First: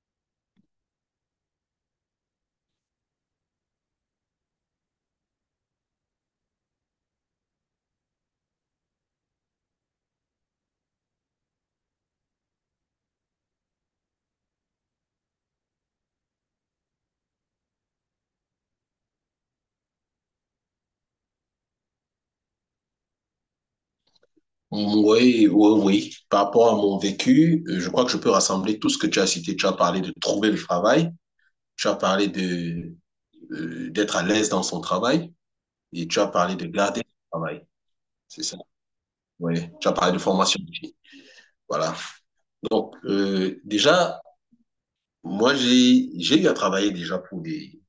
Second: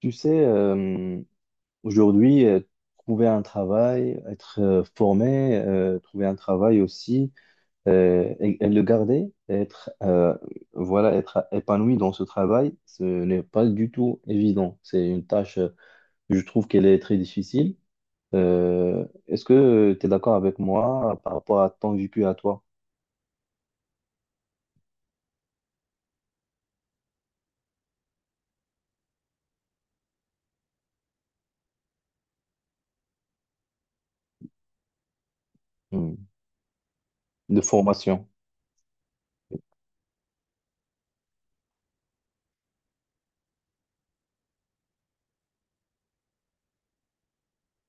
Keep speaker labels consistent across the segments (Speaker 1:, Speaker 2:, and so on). Speaker 1: Tu sais, aujourd'hui, trouver un travail, être formé, trouver un travail aussi, et le garder, être, voilà, être épanoui dans ce travail, ce n'est pas du tout évident. C'est une tâche, je trouve qu'elle est très difficile. Est-ce que tu es d'accord avec moi par rapport à ton vécu à toi?
Speaker 2: Oui, oui, oui. Par rapport à mon vécu, je crois que je peux rassembler tout ce que tu as cité. Tu as parlé de trouver le travail, tu as parlé de d'être à l'aise dans son travail et tu as
Speaker 1: Hmm.
Speaker 2: parlé de garder son
Speaker 1: De
Speaker 2: travail.
Speaker 1: formation?
Speaker 2: C'est ça. Oui. Tu as parlé de formation aussi. Voilà. Donc, déjà, moi, j'ai eu à travailler déjà pour des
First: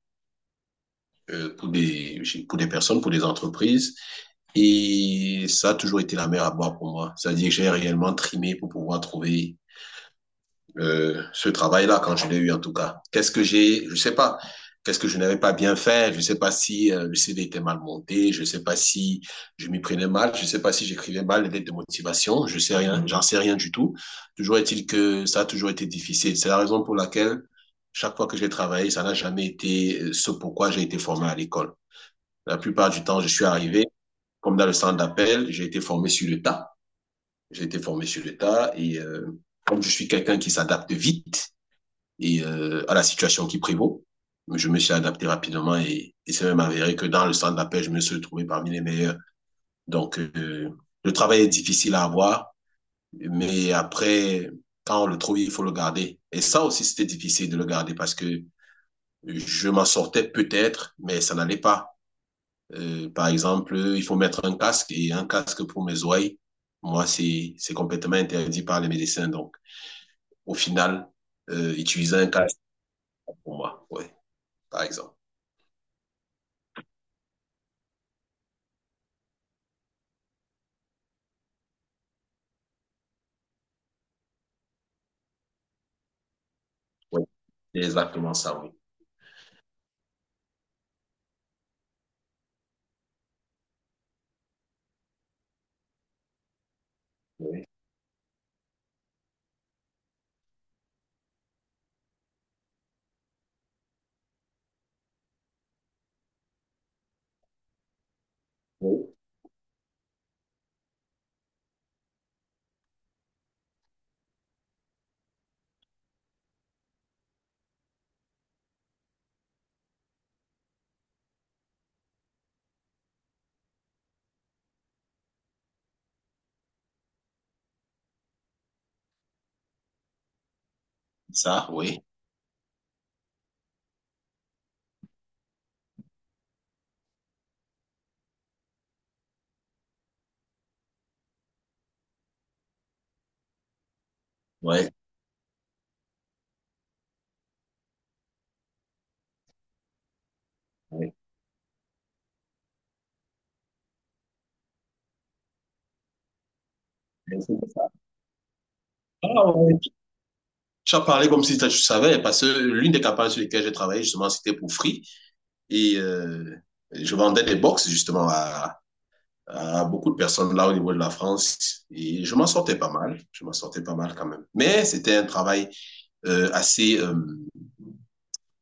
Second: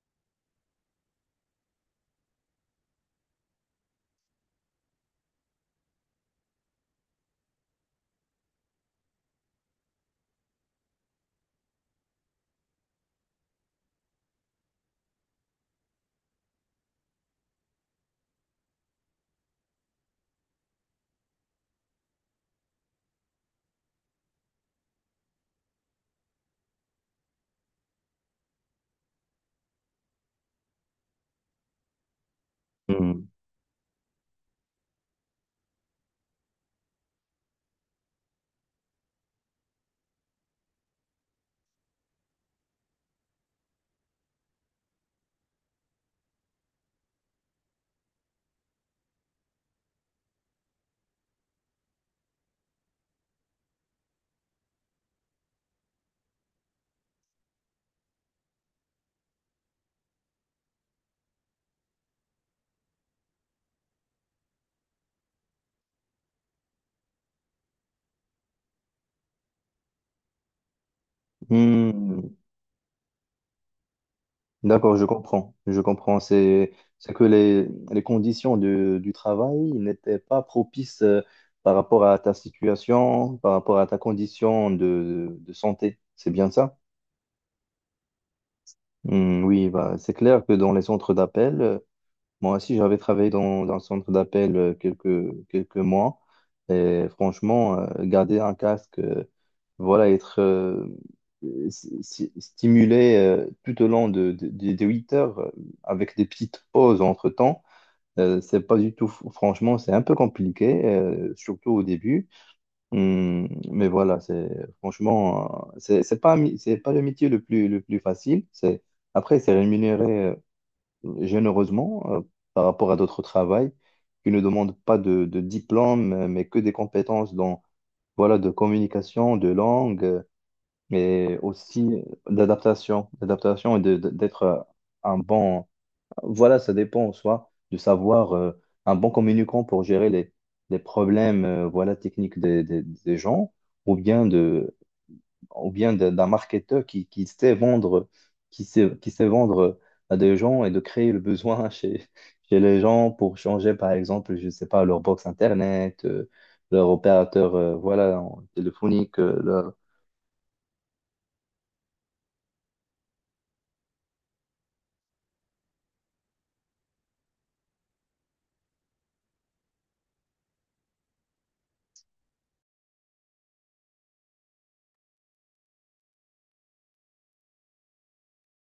Speaker 2: euh, pour des pour des personnes, pour des entreprises et ça a toujours été la mer à boire pour moi. C'est-à-dire que j'ai réellement trimé pour pouvoir trouver ce travail-là quand je l'ai eu en tout cas. Qu'est-ce que j'ai, je sais pas, qu'est-ce que je n'avais pas bien fait, je sais pas si le CD était mal monté, je sais pas si je m'y prenais mal, je sais pas si j'écrivais mal les lettres de motivation, je sais rien, j'en sais rien du tout. Toujours est-il que ça a toujours été difficile. C'est la raison pour laquelle chaque fois que j'ai travaillé, ça n'a jamais été ce pourquoi j'ai été formé à l'école. La plupart du temps, je
Speaker 1: Hmm.
Speaker 2: suis arrivé comme dans le centre d'appel, j'ai été formé sur le tas. J'ai été formé sur le tas et comme je suis quelqu'un qui s'adapte vite, et à la situation qui prévaut. Je me suis adapté rapidement et, c'est même avéré que dans le centre d'appel, je me suis trouvé parmi les meilleurs. Donc, le travail est difficile à avoir, mais après, quand on le trouve, il faut le garder. Et ça aussi, c'était difficile de le garder parce que je m'en sortais peut-être, mais ça n'allait pas. Par exemple, il faut mettre un casque et un casque pour mes oreilles. Moi, c'est complètement interdit par les médecins. Donc, au final, utiliser un
Speaker 1: Hmm.
Speaker 2: casque pour moi, ouais, par
Speaker 1: D'accord, je
Speaker 2: exemple.
Speaker 1: comprends. Je comprends. C'est que les conditions du travail n'étaient pas propices, par rapport à ta situation, par rapport à ta condition de santé. C'est bien ça?
Speaker 2: Oui, c'est exactement ça, oui.
Speaker 1: Hmm, oui, bah, c'est clair que dans les centres d'appel, moi aussi, j'avais travaillé dans un centre d'appel quelques mois. Et
Speaker 2: Oui,
Speaker 1: franchement, garder un casque, voilà, être stimulé tout au long de 8 heures, avec des petites pauses entre-temps. C'est pas du tout,
Speaker 2: oui,
Speaker 1: franchement, c'est un peu compliqué, surtout au début. Mais voilà, c'est, franchement, c'est pas, c'est pas le métier le plus facile. C'est, après, c'est rémunéré généreusement, par rapport à d'autres travails qui ne demandent pas de diplôme, mais que des compétences dans, voilà, de communication, de langue, mais
Speaker 2: ça,
Speaker 1: aussi
Speaker 2: oui.
Speaker 1: d'adaptation, d'adaptation et d'être un bon, voilà, ça dépend en soi, de savoir, un bon communicant pour gérer les problèmes, voilà, techniques des gens, ou bien de,
Speaker 2: Ouais.
Speaker 1: ou bien d'un marketeur qui sait vendre à des gens et de
Speaker 2: Oui,
Speaker 1: créer
Speaker 2: oui.
Speaker 1: le besoin chez, chez les gens pour changer, par exemple, je ne sais pas, leur box Internet, leur
Speaker 2: C'est
Speaker 1: opérateur,
Speaker 2: ça.
Speaker 1: voilà, téléphonique,
Speaker 2: Ah,
Speaker 1: leur-
Speaker 2: ouais. Tu as parlé comme si tu savais, parce que l'une des campagnes sur lesquelles j'ai travaillé, justement, c'était pour Free. Et je vendais des box, justement, à beaucoup de personnes là au niveau de la France. Et je m'en sortais pas mal. Je m'en sortais pas mal quand même. Mais c'était un travail assez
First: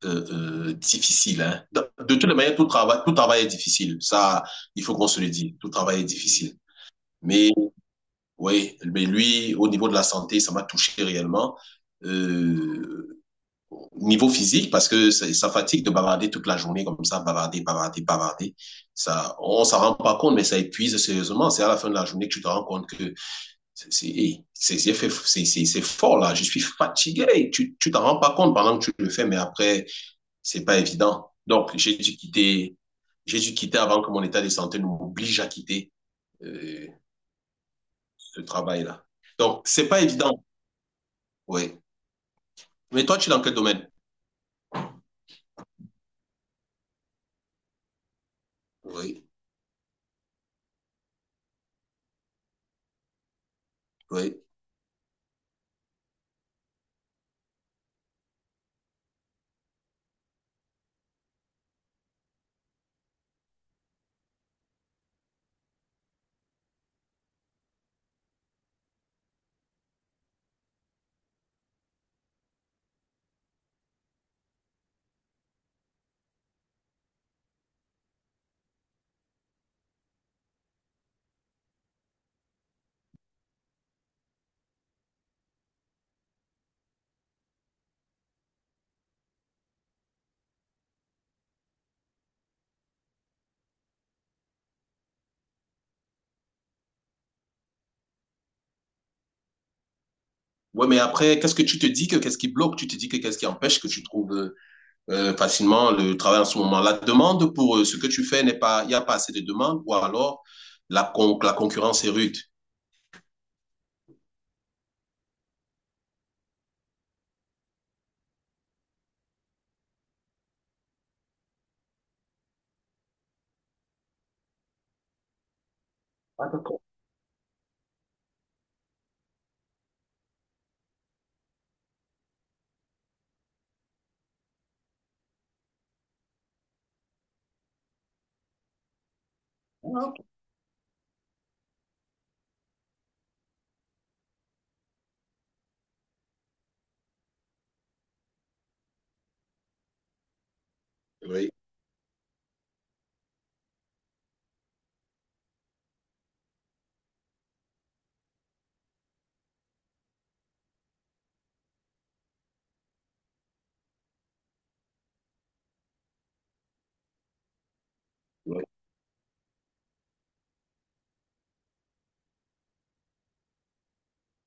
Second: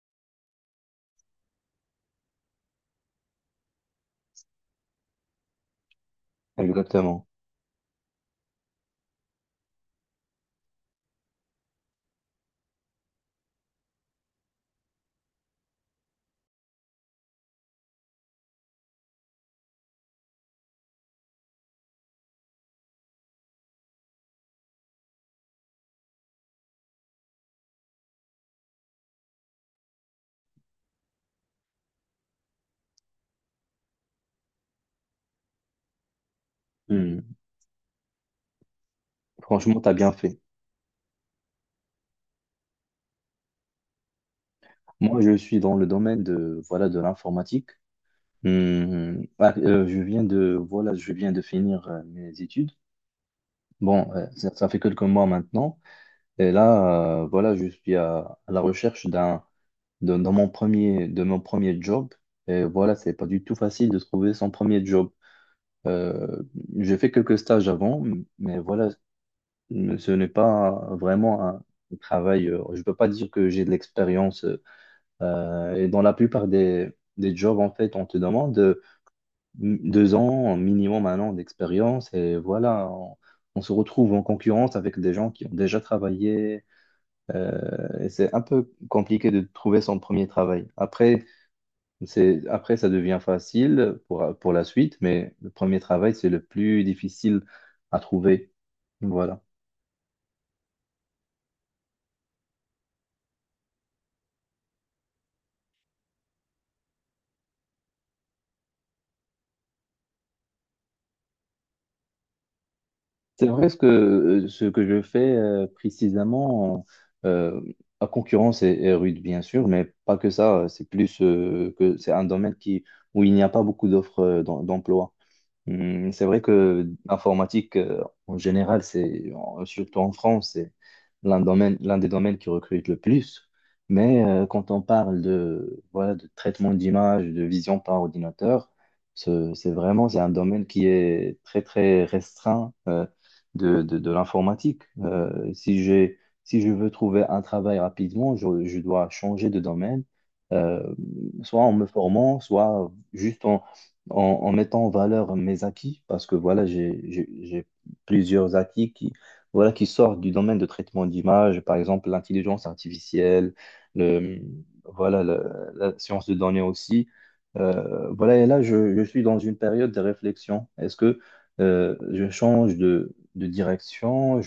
Speaker 2: euh, difficile. Hein. De toutes les manières, tout travail est difficile. Ça, il faut qu'on se le dise. Tout travail est difficile.
Speaker 1: Exactement.
Speaker 2: Mais Oui, mais lui, au niveau de la santé, ça m'a touché réellement. Euh, niveau physique, parce que ça fatigue de bavarder toute la journée comme ça, bavarder, bavarder, bavarder. Ça, on s'en rend pas compte, mais ça épuise sérieusement. C'est à la fin de la journée que tu te rends compte que c'est hey, c'est- fait- c'est fort là. Je suis fatigué. Hey, tu t'en rends pas compte pendant que tu le fais, mais après c'est pas évident. Donc j'ai dû quitter avant que mon état de santé ne m'oblige à quitter euh,
Speaker 1: Hmm.
Speaker 2: ce travail là. Donc
Speaker 1: Franchement,
Speaker 2: c'est
Speaker 1: tu as
Speaker 2: pas
Speaker 1: bien fait.
Speaker 2: évident. Oui. Mais toi, tu es dans quel domaine?
Speaker 1: Moi, je suis dans le domaine de, voilà, de l'informatique. Hmm.
Speaker 2: Oui,
Speaker 1: Ah, je viens de, voilà, je viens de finir mes études. Bon,
Speaker 2: oui.
Speaker 1: ça, ça fait quelques mois maintenant. Et là, voilà, je suis à la recherche d'un, de, dans mon premier, de mon premier job. Et voilà, c'est pas du tout facile de trouver son premier job. Euh, j'ai fait quelques stages avant, mais voilà, ce n'est pas vraiment un travail. Je peux pas dire que j'ai de l'expérience. Et dans la plupart des jobs, en fait, on te demande, 2 ans minimum, 1 an d'expérience. Et voilà, on se retrouve en concurrence avec des gens qui ont déjà travaillé, et c'est un peu compliqué de trouver son premier travail. Après, c'est, après, ça devient facile pour la suite, mais le premier travail, c'est le plus difficile à trouver. Voilà.
Speaker 2: Ouais, mais après, qu'est-ce que tu te dis que qu'est-ce qui bloque? Tu te dis que qu'est-ce qui empêche que tu trouves facilement le travail en ce moment? La demande pour ce que tu fais n'est pas, il n'y a pas assez de demande, ou alors la, la concurrence est rude.
Speaker 1: C'est vrai ce que je fais, précisément, euh, à concurrence est, est rude, bien sûr, mais pas que ça. C'est plus, que c'est un domaine qui, où il n'y a pas beaucoup d'offres, d'emploi. Hmm. C'est vrai
Speaker 2: Ah, d'accord.
Speaker 1: que l'informatique, en général, c'est surtout en France, c'est l'un domaine, l'un des domaines qui recrute le plus. Mais quand on parle de, voilà, de traitement d'image, de vision par ordinateur, c'est
Speaker 2: Ah,
Speaker 1: vraiment c'est un
Speaker 2: ok.
Speaker 1: domaine qui est très très restreint, de l'informatique. Si je veux trouver un travail rapidement, je dois changer de domaine, euh,
Speaker 2: Oui,
Speaker 1: soit en me formant, soit juste en, en mettant en valeur mes acquis, parce que voilà, j'ai plusieurs acquis qui, voilà, qui sortent du domaine de traitement d'image, par exemple l'intelligence artificielle, le, voilà, la science de données aussi. Voilà, et là,
Speaker 2: oui.
Speaker 1: je suis dans une période de réflexion. Est-ce que je change de direction?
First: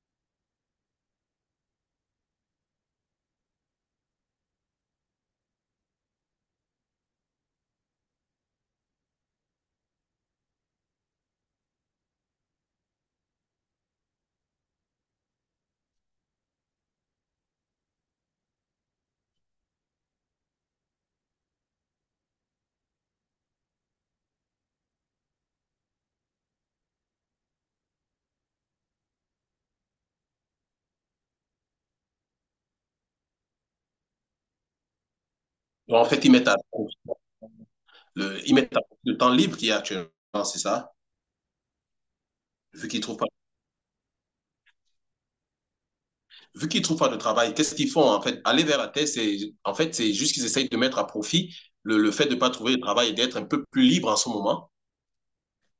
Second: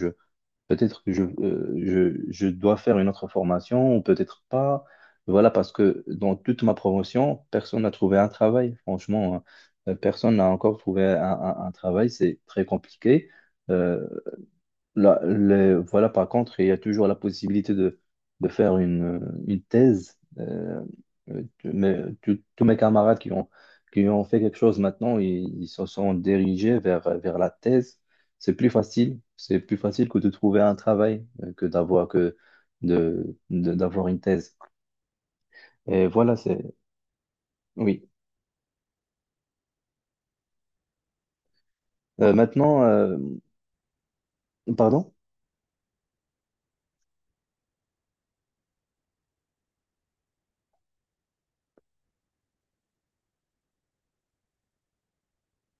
Speaker 1: Peut-être que je dois faire une autre formation ou peut-être pas. Voilà, parce que dans toute ma promotion, personne n'a trouvé un travail. Franchement, hein. Personne n'a encore trouvé un, un travail. C'est très compliqué. Euh, Là, voilà, par contre, il y a toujours la possibilité de faire une thèse. Tous mes camarades qui ont fait quelque chose maintenant, ils se sont dirigés vers, vers la thèse. C'est plus facile. C'est plus facile que de trouver un travail, que d'avoir que de- d'avoir une thèse.
Speaker 2: Donc, en
Speaker 1: Et
Speaker 2: fait,
Speaker 1: voilà, c'est... Oui.
Speaker 2: ils mettent à le temps libre qu'il y a actuellement, c'est ça?
Speaker 1: Maintenant,
Speaker 2: Vu qu'ils trouvent pas
Speaker 1: pardon?
Speaker 2: Vu qu'ils ne trouvent pas de travail, qu'est-ce qu'ils font en fait? Aller vers la terre, c'est en fait, c'est juste qu'ils essayent de mettre à profit le fait de ne pas trouver de travail et d'être un peu plus libre en ce moment.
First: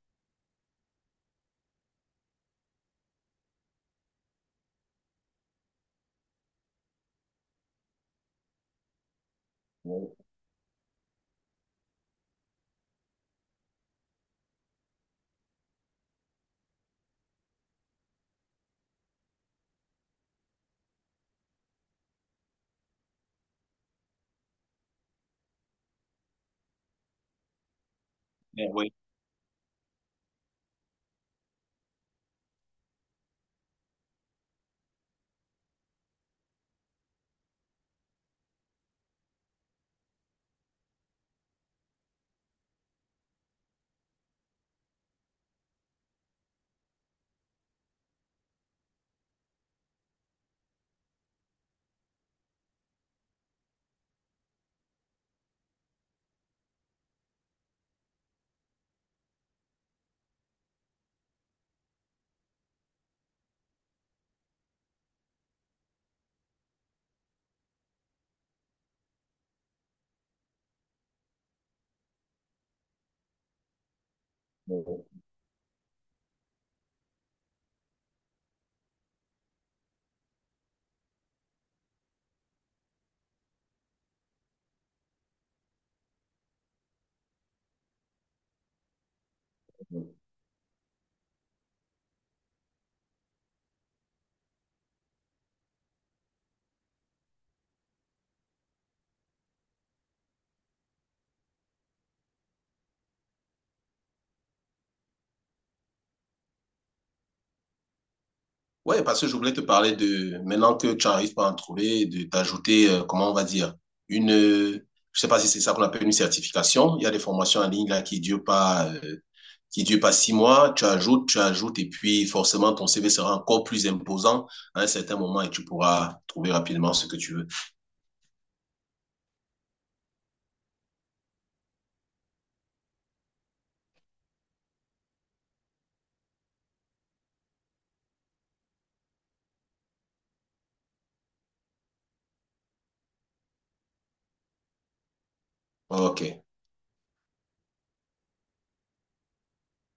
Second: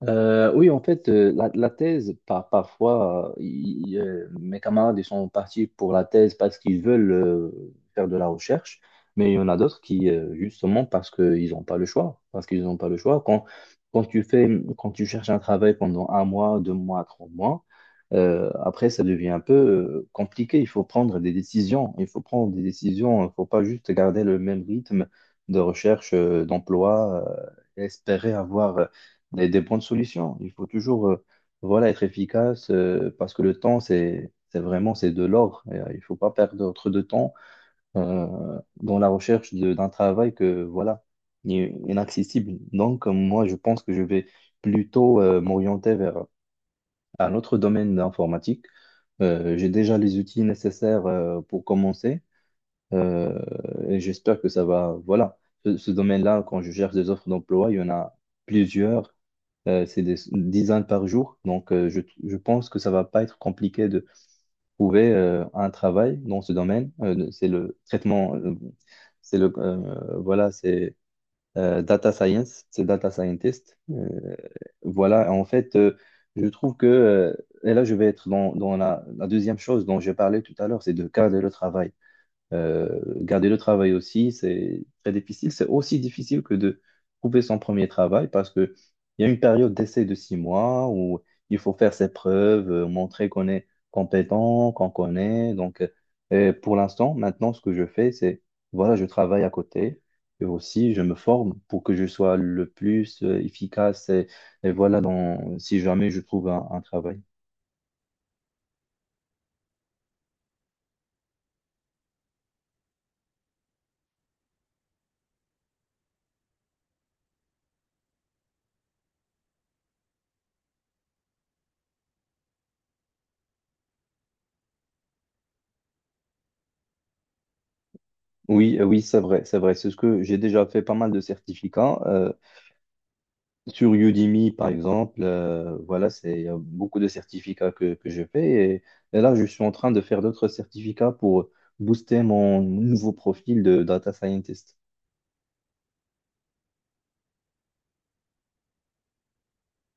Speaker 1: Oui, en fait, la thèse, parfois, mes camarades ils sont partis pour la thèse parce qu'ils veulent faire de la recherche, mais il y en a d'autres qui, justement, parce qu'ils n'ont pas le choix, parce qu'ils n'ont pas le choix. Quand, quand tu fais, quand tu cherches un travail pendant 1 mois, 2 mois, 3 mois, après, ça devient un peu compliqué. Il faut prendre des décisions. Il faut prendre des décisions. Il ne faut pas juste garder le même rythme de recherche, d'emploi, et espérer avoir
Speaker 2: Oui.
Speaker 1: des bonnes solutions. Il faut toujours, voilà, être efficace, parce que le temps, c'est vraiment c'est de l'or. Et, il ne faut pas perdre trop de temps dans la recherche d'un travail que, voilà, est inaccessible. Donc, moi, je pense que je vais plutôt m'orienter vers un autre domaine informatique. J'ai déjà les outils nécessaires pour commencer. Euh, et j'espère que ça va. Voilà, ce domaine-là, quand je cherche des offres d'emploi, il y en a plusieurs. C'est des dizaines par jour. Donc, je pense que ça va pas être compliqué de trouver un travail dans ce domaine. C'est le traitement, c'est le, voilà, c'est data science, c'est data scientist. Voilà, en fait, je trouve que, et là, je vais être dans, dans la deuxième chose dont j'ai parlé tout à l'heure, c'est de cadrer le travail. Euh, garder le travail aussi, c'est très difficile. C'est aussi difficile que de trouver son premier travail parce que il y a une période d'essai de 6 mois où il faut faire ses preuves, montrer qu'on est compétent, qu'on connaît. Donc, pour l'instant, maintenant, ce que je fais, c'est, voilà, je travaille à côté. Et aussi, je me forme pour que je sois le plus efficace. Et voilà, dans, si jamais je trouve un travail.
Speaker 2: Ouais, parce que je voulais te parler de, maintenant que tu n'arrives pas à en trouver, de t'ajouter, comment on va dire, une, je sais pas si c'est ça qu'on appelle une certification. Il y a des formations en ligne là qui durent pas 6 mois. Tu ajoutes, et puis forcément ton CV sera encore plus imposant à un certain moment et tu pourras trouver rapidement ce que tu veux.
Speaker 1: Oui, oui, c'est vrai, c'est vrai. C'est ce que j'ai déjà fait pas mal de certificats. Sur Udemy, par exemple, voilà, c'est, il y a beaucoup de certificats que je fais. Et là, je suis en train de faire d'autres certificats pour booster mon nouveau profil de data scientist.
Speaker 2: Ok.